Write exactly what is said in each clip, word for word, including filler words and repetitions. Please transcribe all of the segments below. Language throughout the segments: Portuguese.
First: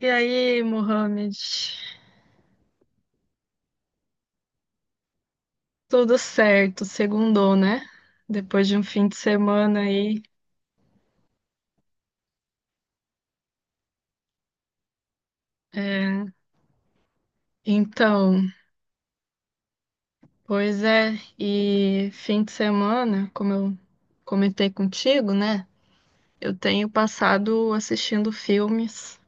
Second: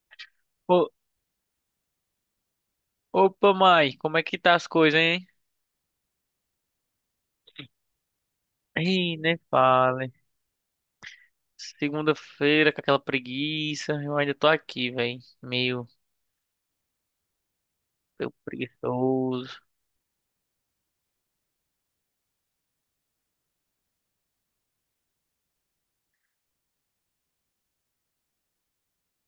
E aí, Ô- Mohamed? Opa, mãe, como é que tá as coisas, hein? Tudo certo, segundou, né? Depois de um fim de Ih, nem semana fale. aí. Segunda-feira com aquela preguiça, eu ainda tô aqui, velho. Meio, É. meio Então, preguiçoso. pois é, e fim de semana, como eu comentei contigo, né? Eu tenho passado assistindo filmes.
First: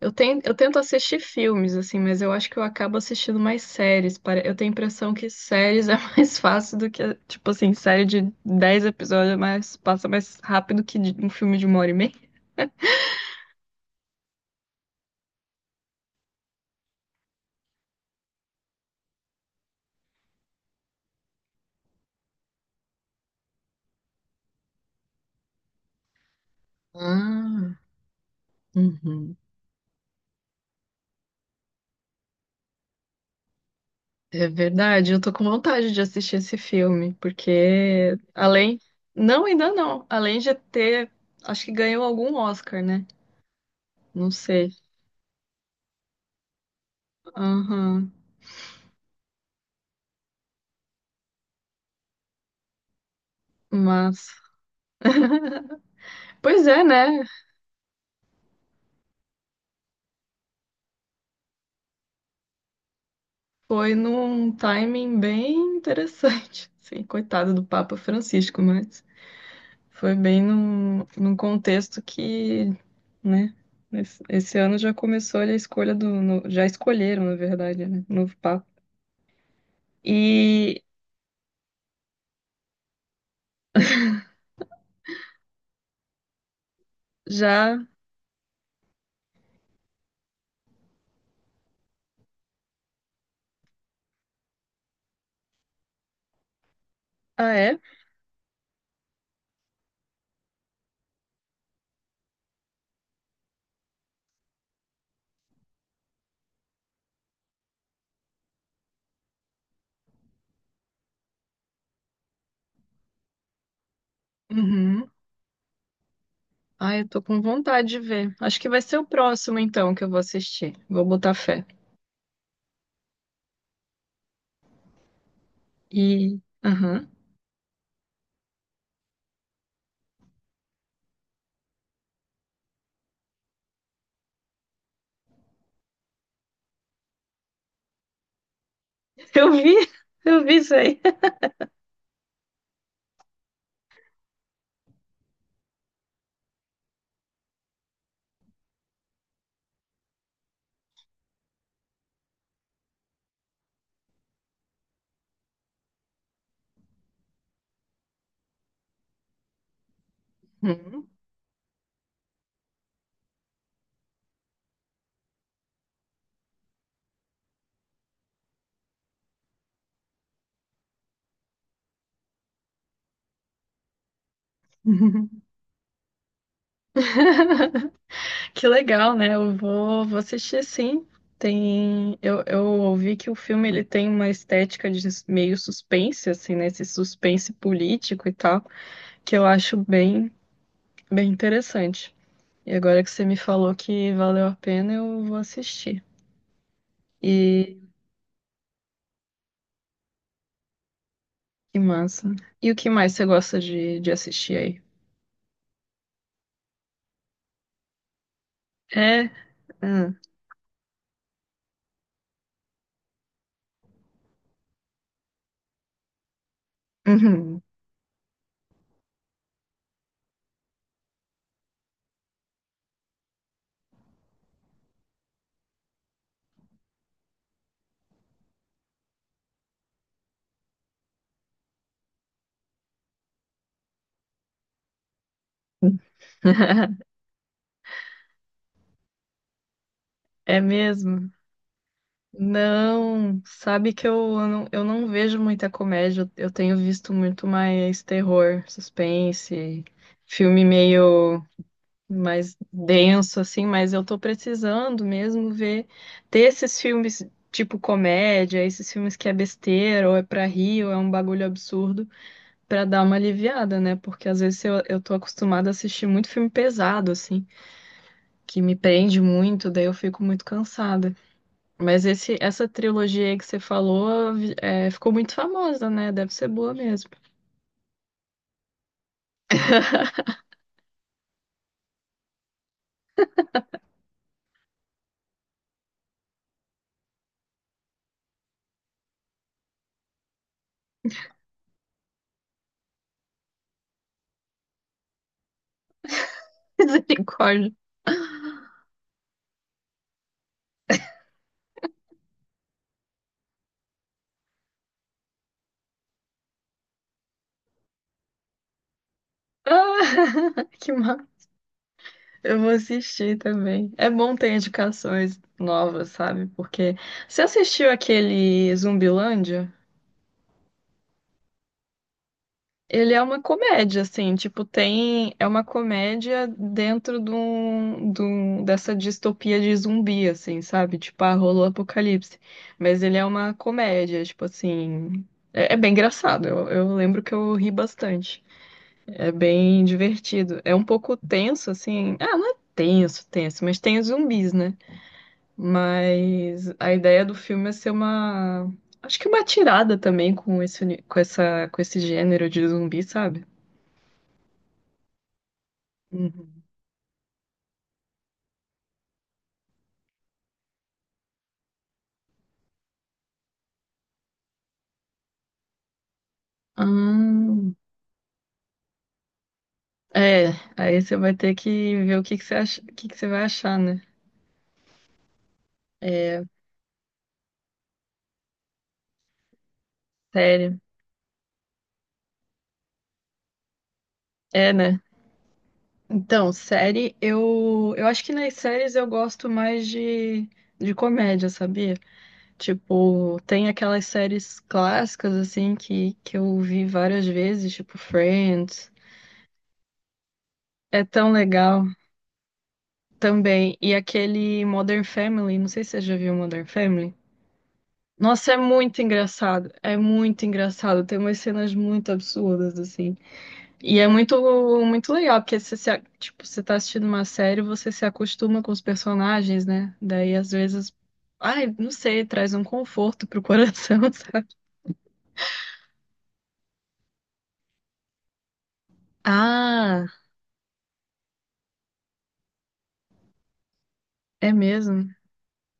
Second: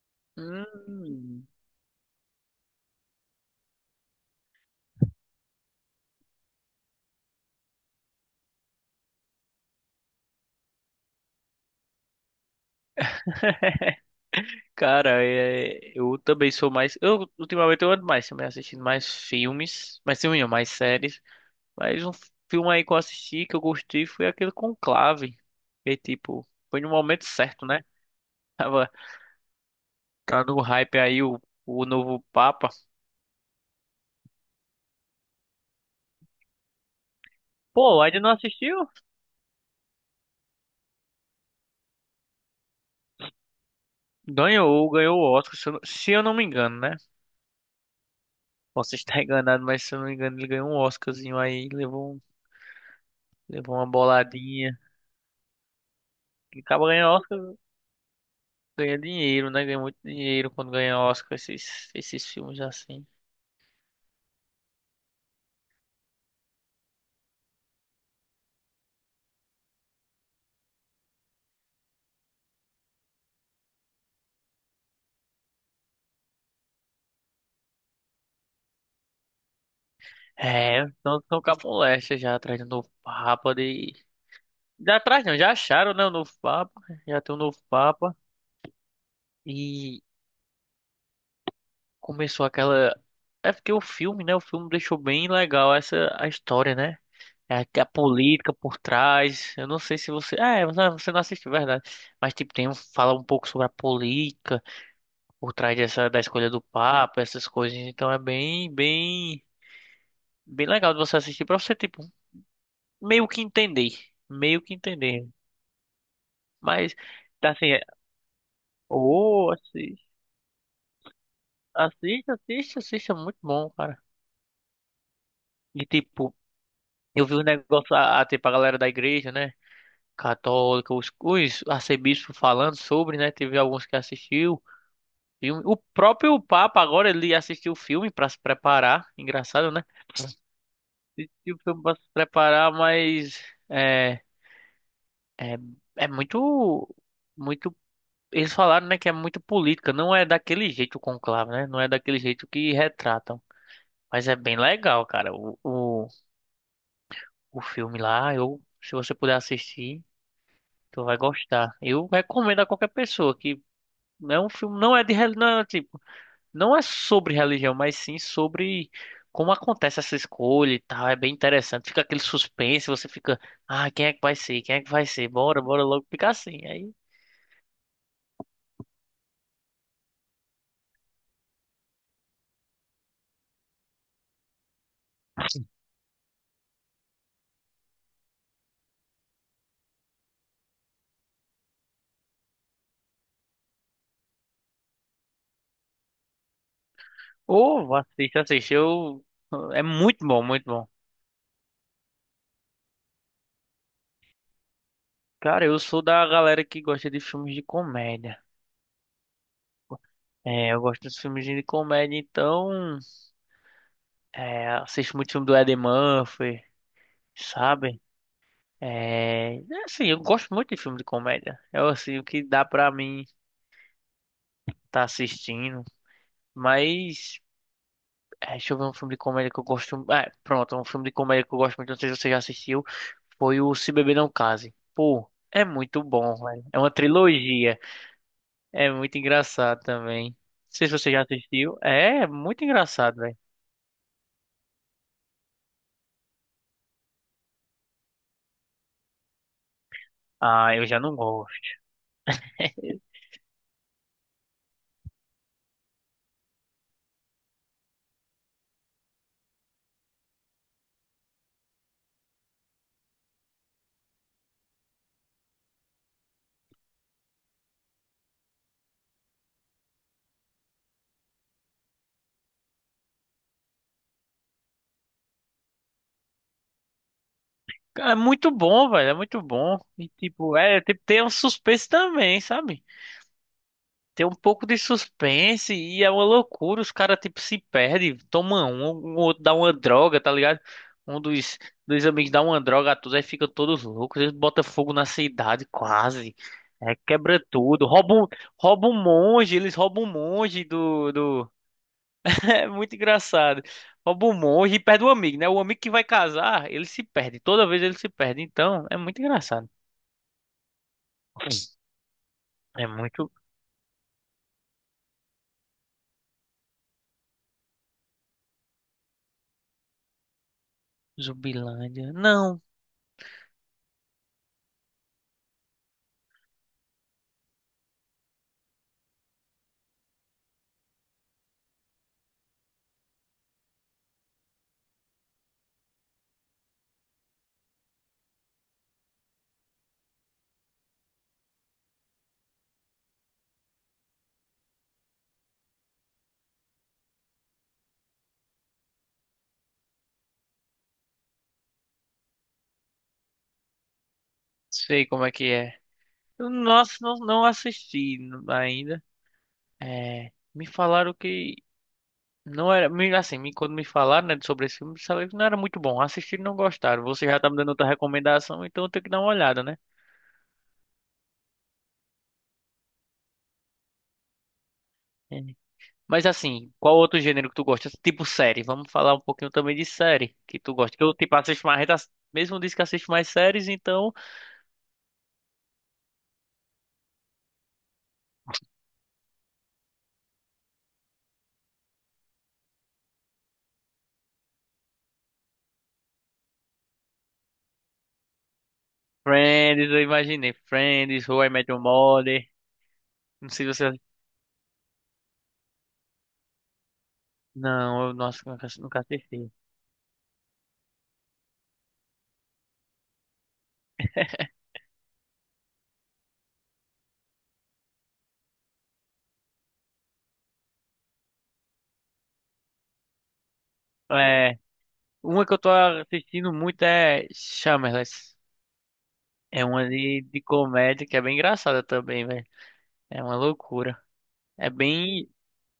Eu tenho, eu tento assistir Hum, filmes, assim, mas eu acho que eu acabo assistindo mais séries. Pare- Eu tenho a impressão que séries é mais fácil do que, tipo assim, série de dez episódios, mas passa mais rápido que de- um filme de uma hora e meia. cara, é, eu também sou mais. Eu ultimamente eu ando mais, também assistindo mais filmes, mais filme, não, mais séries. Mas um filme aí que eu assisti que eu gostei foi aquele Conclave. Que tipo, foi no momento certo, Ah, né? Tava, uhum. tá no hype aí o, o novo Papa. É verdade, eu tô com vontade de assistir esse filme, Pô, porque ainda não assistiu? além. Não, ainda não. Além de ter. Acho que ganhou algum Oscar, né? Não sei. Ganhou, ganhou o Oscar, se eu, não- se eu não me engano, né? Aham. Posso estar enganado, mas se eu não me engano, ele ganhou um Oscarzinho aí, levou, um- levou uma Mas. boladinha. E Pois é, acaba ganhando né? Oscar, ganha dinheiro, né? Ganha muito dinheiro quando ganha Oscar esses, esses filmes assim. Foi num timing bem interessante. Sim, coitado do Papa Francisco, mas foi bem num, num contexto que, né? Esse, esse ano já começou ali a escolha do. No- já escolheram, na verdade, né? Novo Papa. É, E então estão com a moléstia já atrás do novo Papa de. Já atrás não, já acharam, né? O novo Papa, já tem o novo já. Papa. E começou aquela. É porque o filme, né? O filme deixou bem legal essa a história, né? Ah, É é? que a política por trás. Eu não sei se você. Ah, é, você você não assistiu, verdade. Mas, tipo, tem um, fala um pouco sobre a política por trás dessa, da escolha do Papa, essas coisas. Então é bem, bem, bem legal de você assistir pra você, tipo, meio que entender. Meio que Uhum. entender. Mas, Ai, eu tô com tá assim, é- vontade de ver. Acho que vai ser o ô, próximo, então, que assiste, eu vou assistir. Vou botar fé. assiste, assiste, assiste, é muito bom, cara. E, tipo, E. Aham. eu vi um negócio, a, a, tipo, a galera da igreja, né? Católica, os, os arcebispos falando sobre, né? Teve alguns que assistiu. Filme. O próprio Papa agora ele assistiu o filme pra se preparar. Eu Engraçado, vi! né? Eu vi isso aí. E o filme pra se preparar, mas é, é, é muito, muito. Eles falaram, né, que é muito política. Não é daquele jeito o conclave, né? Não é daquele jeito que retratam. Mas é bem legal, cara. O, o, o filme lá, eu, se você puder assistir, tu Uhum. vai gostar. Eu recomendo a qualquer pessoa que é um filme, não é de, reli- não é, tipo, não é sobre religião, mas sim sobre como acontece essa escolha e tal. É bem interessante. Fica aquele suspense, você fica, ah, quem é que vai ser? Quem é que vai ser? Bora, bora logo ficar assim. Aí, Que legal, né? Eu vou, vou assistir sim. Tem, eu, eu ouvi que o filme ele tem uma estética de meio suspense, assim, né? Esse suspense político e tal, que eu acho bem, bem interessante. E agora que você me falou que valeu a pena, eu vou assistir. E ô, assiste, assiste. Eu... É muito bom, muito bom. que massa. E o que mais você gosta de, de assistir aí? Cara, eu sou da galera que gosta de filmes de comédia. É? Ah, É, eu gosto dos filmes de comédia, então, é, assisto muito filme do Eddie Murphy, uhum. sabe? É, é assim, eu gosto muito de filme de comédia. É assim, o que dá pra mim tá assistindo. Mas. É, deixa eu ver um filme de comédia que eu gosto. É, pronto, um filme de comédia que eu gosto muito. Não sei se você já assistiu. Foi o Se Beber Não Case. Pô, é muito bom, velho. É uma trilogia. É muito engraçado também. Não É sei se você já mesmo? assistiu. É, é muito engraçado, velho. Não, sabe que eu não, eu não vejo muita comédia, eu tenho visto muito mais terror, suspense, filme Ah, eu já não meio. gosto. Mais denso, assim, mas eu tô precisando mesmo ver, ter esses filmes tipo comédia, esses filmes que é besteira, ou é pra rir, ou é um bagulho absurdo, pra dar uma aliviada, né? Porque às vezes eu, eu tô acostumada a assistir muito filme pesado, assim, que me prende muito, daí eu fico muito cansada. Mas esse, essa trilogia aí que você falou, é, ficou muito famosa, né? Deve ser boa mesmo. Cara, é muito bom, velho. É muito bom. E tipo, é, tem, tem um suspense também, sabe? Tem um pouco de suspense e é uma loucura. Os caras, tipo, se perdem, tomam um, o outro dá uma droga, tá ligado? Um dos, dos amigos dá uma droga a todos, aí ficam todos loucos. Eles botam fogo na cidade, quase. É, quebra Misericórdia. tudo. Roubam, roubam um monge, eles roubam um monge do, do... É muito engraçado. Rouba o monge e perde o amigo, né? O amigo que vai casar, ele se perde. Toda vez ele se perde. Então, é muito engraçado. Ah, que mal. Eu vou É muito assistir também. É bom ter indicações novas, sabe? Porque você assistiu aquele Zumbilândia? Zumbilândia. Não Ele é uma comédia, assim, tipo, tem. É uma comédia dentro de um, de um- dessa distopia de zumbi, assim, sabe? Tipo, ah, rolou o apocalipse. Mas ele é uma comédia, tipo assim. É, é bem engraçado. Eu, eu lembro que eu ri bastante. É bem divertido. É um pouco tenso, assim. Ah, não é tenso, tenso, mas tem os zumbis, né? Mas a ideia do filme é ser uma. Acho que uma tirada também com esse, uni- com essa, com esse gênero de zumbi, sabe? sei como é que é. Eu, Uhum. nossa, não, não assisti ainda. É, me falaram que não era. me- Assim, me- quando me falaram, né, sobre esse filme, sabe que não era muito bom. Assistir não gostaram. Você já tá me dando Hum, outra recomendação, então eu tenho que dar uma olhada, né? é, aí você vai ter que ver o que que você acha, o que que você vai achar, né? É. Mas É, assim, qual outro gênero que tu gosta? Tipo série. Vamos falar um pouquinho também de série que tu série. gosta. Que eu, tipo, assisto mais. Mesmo disse que assisto mais séries, então. É, né? Então, série, eu, eu acho que nas séries eu gosto mais de, de comédia, sabia? Tipo, tem aquelas séries clássicas, assim, que, que eu vi várias vezes, tipo Friends. Friends, eu imaginei. É Friends, tão How I Met Your legal. Mother. Não sei se Também. E você aquele Modern Family, não sei se você já viu Modern Family. não, eu, nossa, Nossa, é nunca, nunca muito assisti. engraçado. É muito engraçado. Tem umas cenas muito absurdas, assim. E é muito, muito legal, porque você, se, a- tipo, você tá assistindo uma série, você se acostuma com os personagens, né? Daí, às vezes, ai, não sei, traz um conforto pro coração, sabe? É, uma que eu tô assistindo muito é Shameless. É uma Ah, de, de comédia que é bem engraçada também, velho. É uma loucura. é É mesmo? bem.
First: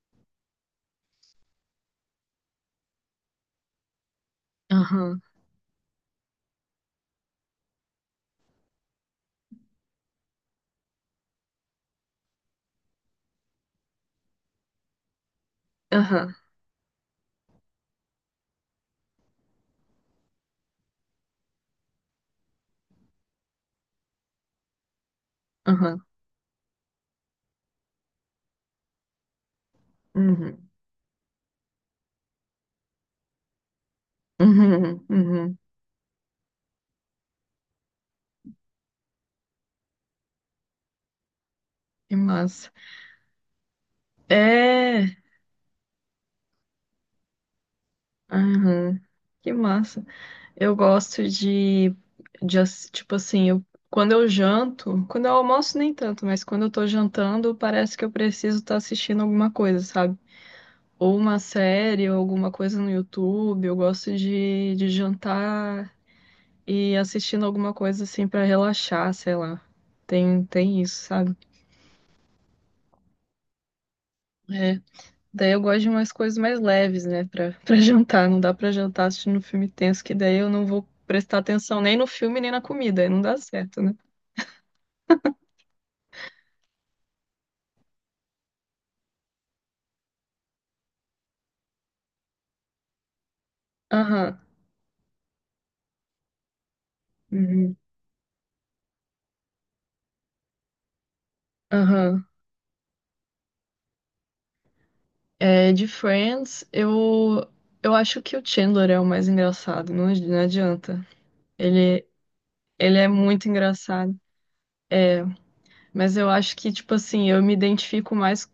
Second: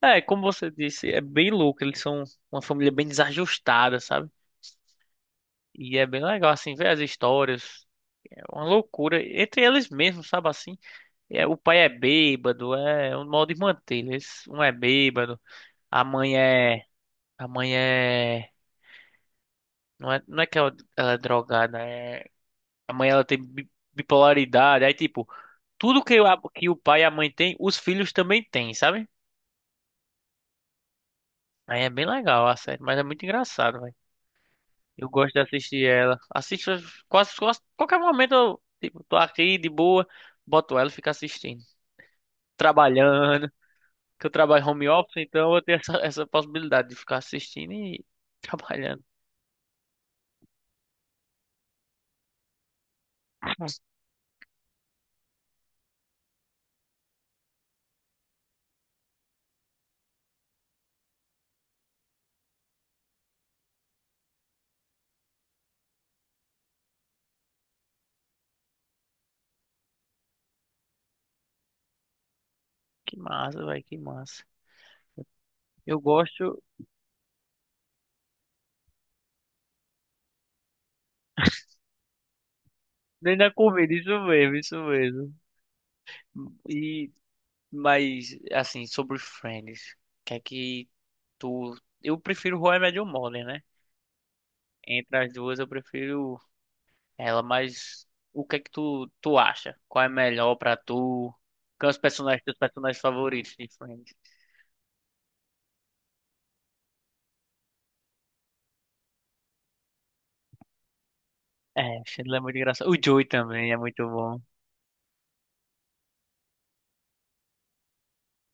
É, como você disse, é bem louco. Eles são uma família bem desajustada, sabe? Aham, E é bem legal, assim, ver as histórias. É uma loucura. Entre eles mesmos, sabe assim? É, o pai é bêbado, é é um modo de manter. Eles, um é bêbado, a aham, mãe é. A mãe é. Não é, não é que ela ela é drogada, é a mãe ela tem bi- bipolaridade. Aí, tipo, aham. tudo que, a- que o pai e a mãe tem, os filhos também têm, sabe? Uhum, Aí é bem legal a série, mas é muito engraçado, velho. uhum, Eu gosto de uhum. assistir ela. Assisto quase, quase qualquer momento, eu, tipo, tô aqui de boa, boto ela e fico assistindo. Que massa. Trabalhando, que eu trabalho home office, É, então eu tenho essa, essa possibilidade de ficar assistindo e aham. trabalhando. Que massa. Eu gosto de, de, ass- tipo assim, eu, quando eu janto, quando eu almoço nem tanto, mas quando eu tô jantando, parece que eu preciso estar assistindo alguma coisa, sabe? Ou uma série, ou alguma coisa no YouTube. Eu gosto de, de jantar e assistindo alguma coisa assim pra relaxar, sei lá. Tem, tem isso, sabe? Que massa, velho, que massa. É. Daí eu gosto de Eu umas coisas mais gosto leves, né, pra para jantar. Não dá pra jantar assistindo um filme tenso, que daí eu não vou prestar atenção nem no filme, nem na comida, aí não dá nem da certo, comida, né? isso mesmo, isso mesmo. E mas, assim, sobre Friends, que é que tu. Eu prefiro How I Met Your Mother, né? Aham. Entre as duas, eu prefiro ela, Uhum. mas o que é que tu, tu acha? Qual é melhor pra tu? Quais os Aham. personagens, teus personagens favoritos de Friends? É, de Friends, eu, eu acho que o Chandler é o mais engraçado, não, ad- não adianta. É, Ele, Chandler é muito engraçado. O ele é Joey muito também é muito engraçado. bom. Mas eu acho que, tipo assim, eu me identifico mais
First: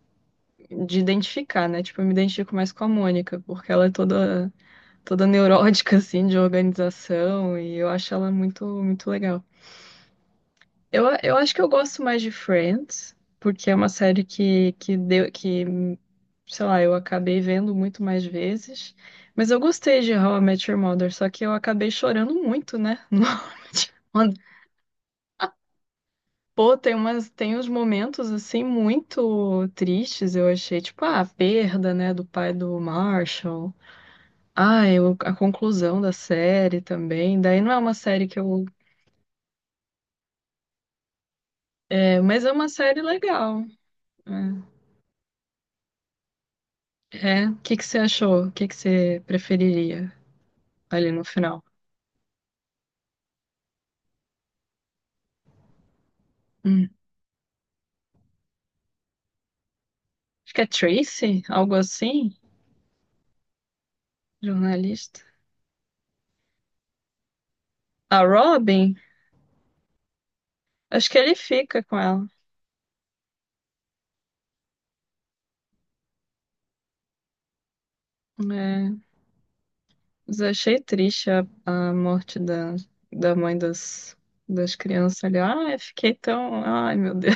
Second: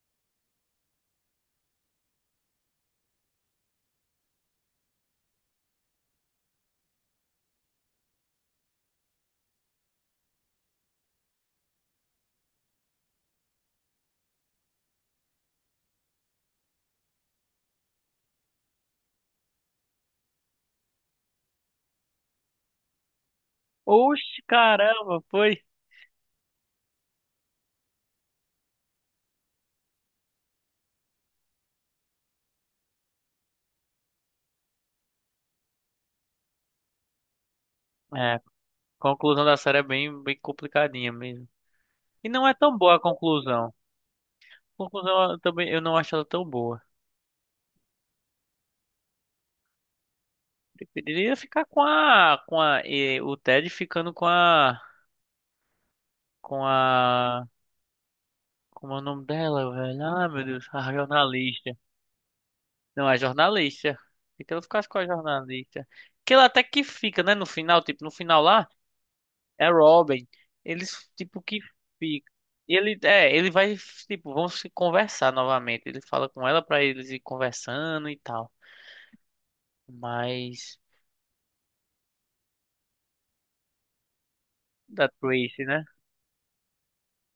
de identificar, né? Tipo, eu me identifico mais com a Mônica, porque ela é toda, toda neurótica, assim, de organização, e eu acho ela muito, muito legal. Eu, eu acho que eu gosto mais de Friends, porque é uma série que, que deu, que sei lá, eu acabei vendo muito mais vezes. Mas eu gostei de How I Met Your Mother, só que eu acabei chorando muito, né? No How I Met Your Oxe, Mother. caramba, foi. Pô, tem umas, tem uns momentos assim muito tristes, eu achei, tipo, ah, a perda, né, do pai do Marshall. Ah, eu, a conclusão da série também. Daí não é uma série É, que a eu. conclusão da série é bem, bem complicadinha mesmo. É, E mas não é é uma tão boa a série legal. conclusão. A conclusão eu também eu não acho ela tão boa. É. É. O que que você achou? O que que você preferiria ali no Preferiria final? ficar com a, com a, eh, o Ted ficando com a, com Hum. a, como é o nome dela, velho? Ah, meu Acho que é Deus, a Tracy, algo jornalista. assim, Não, a jornalista. Então eu ficasse com a jornalista. jornalista. Que ela até que fica, né? No final, tipo, no A final lá, Robin, é Robin. acho Eles, que ele tipo, que fica com ela. fica. Ele, é, ele vai, tipo, vão se conversar novamente. Ele fala com ela pra eles ir conversando e tal. É, mas eu achei Mas, triste a, a morte da, da mãe das, das da crianças ali. Tracy, Ai, né? fiquei tão. Ai, meu Deus.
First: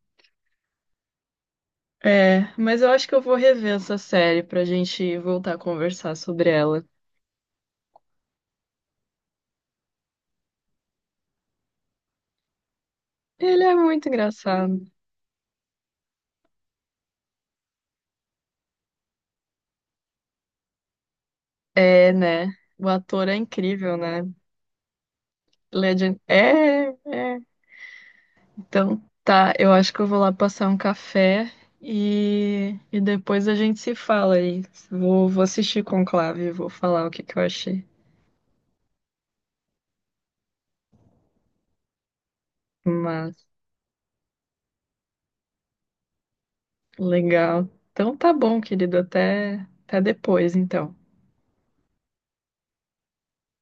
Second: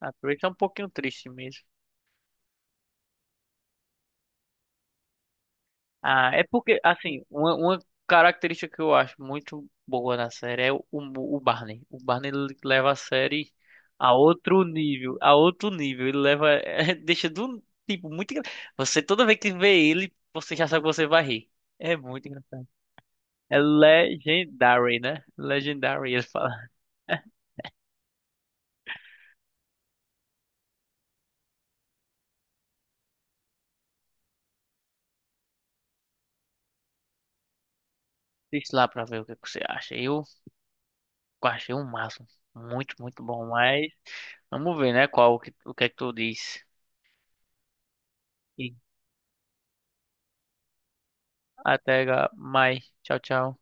A Tracy é um pouquinho triste mesmo. É, mas eu acho que eu vou rever essa série pra gente voltar a conversar Ah, é sobre porque, ela. assim, uma, uma característica que eu acho muito boa na série é o, o Barney. O Barney ele leva a série Ele é muito a outro engraçado. nível, a outro nível. Ele leva, é, deixa do tipo muito. engra- Você toda vez que vê ele, você já sabe que você vai rir. É É, muito né? engraçado. O ator é É incrível, né? legendary, né? Legendary, Legend. ele fala. É, é. Então, tá, eu acho que eu vou lá passar um café e, e depois a gente se fala aí. Vou, vou assistir Conclave e vou falar o que que eu achei. Deixa lá pra ver o que que você acha. Eu achei um máximo. Muito, muito Mas, bom. Mas vamos ver, né? Qual o que, o que é que tu diz. legal. Então tá bom, querido, até, até depois, então. Até ga- mais. Tchau, tchau.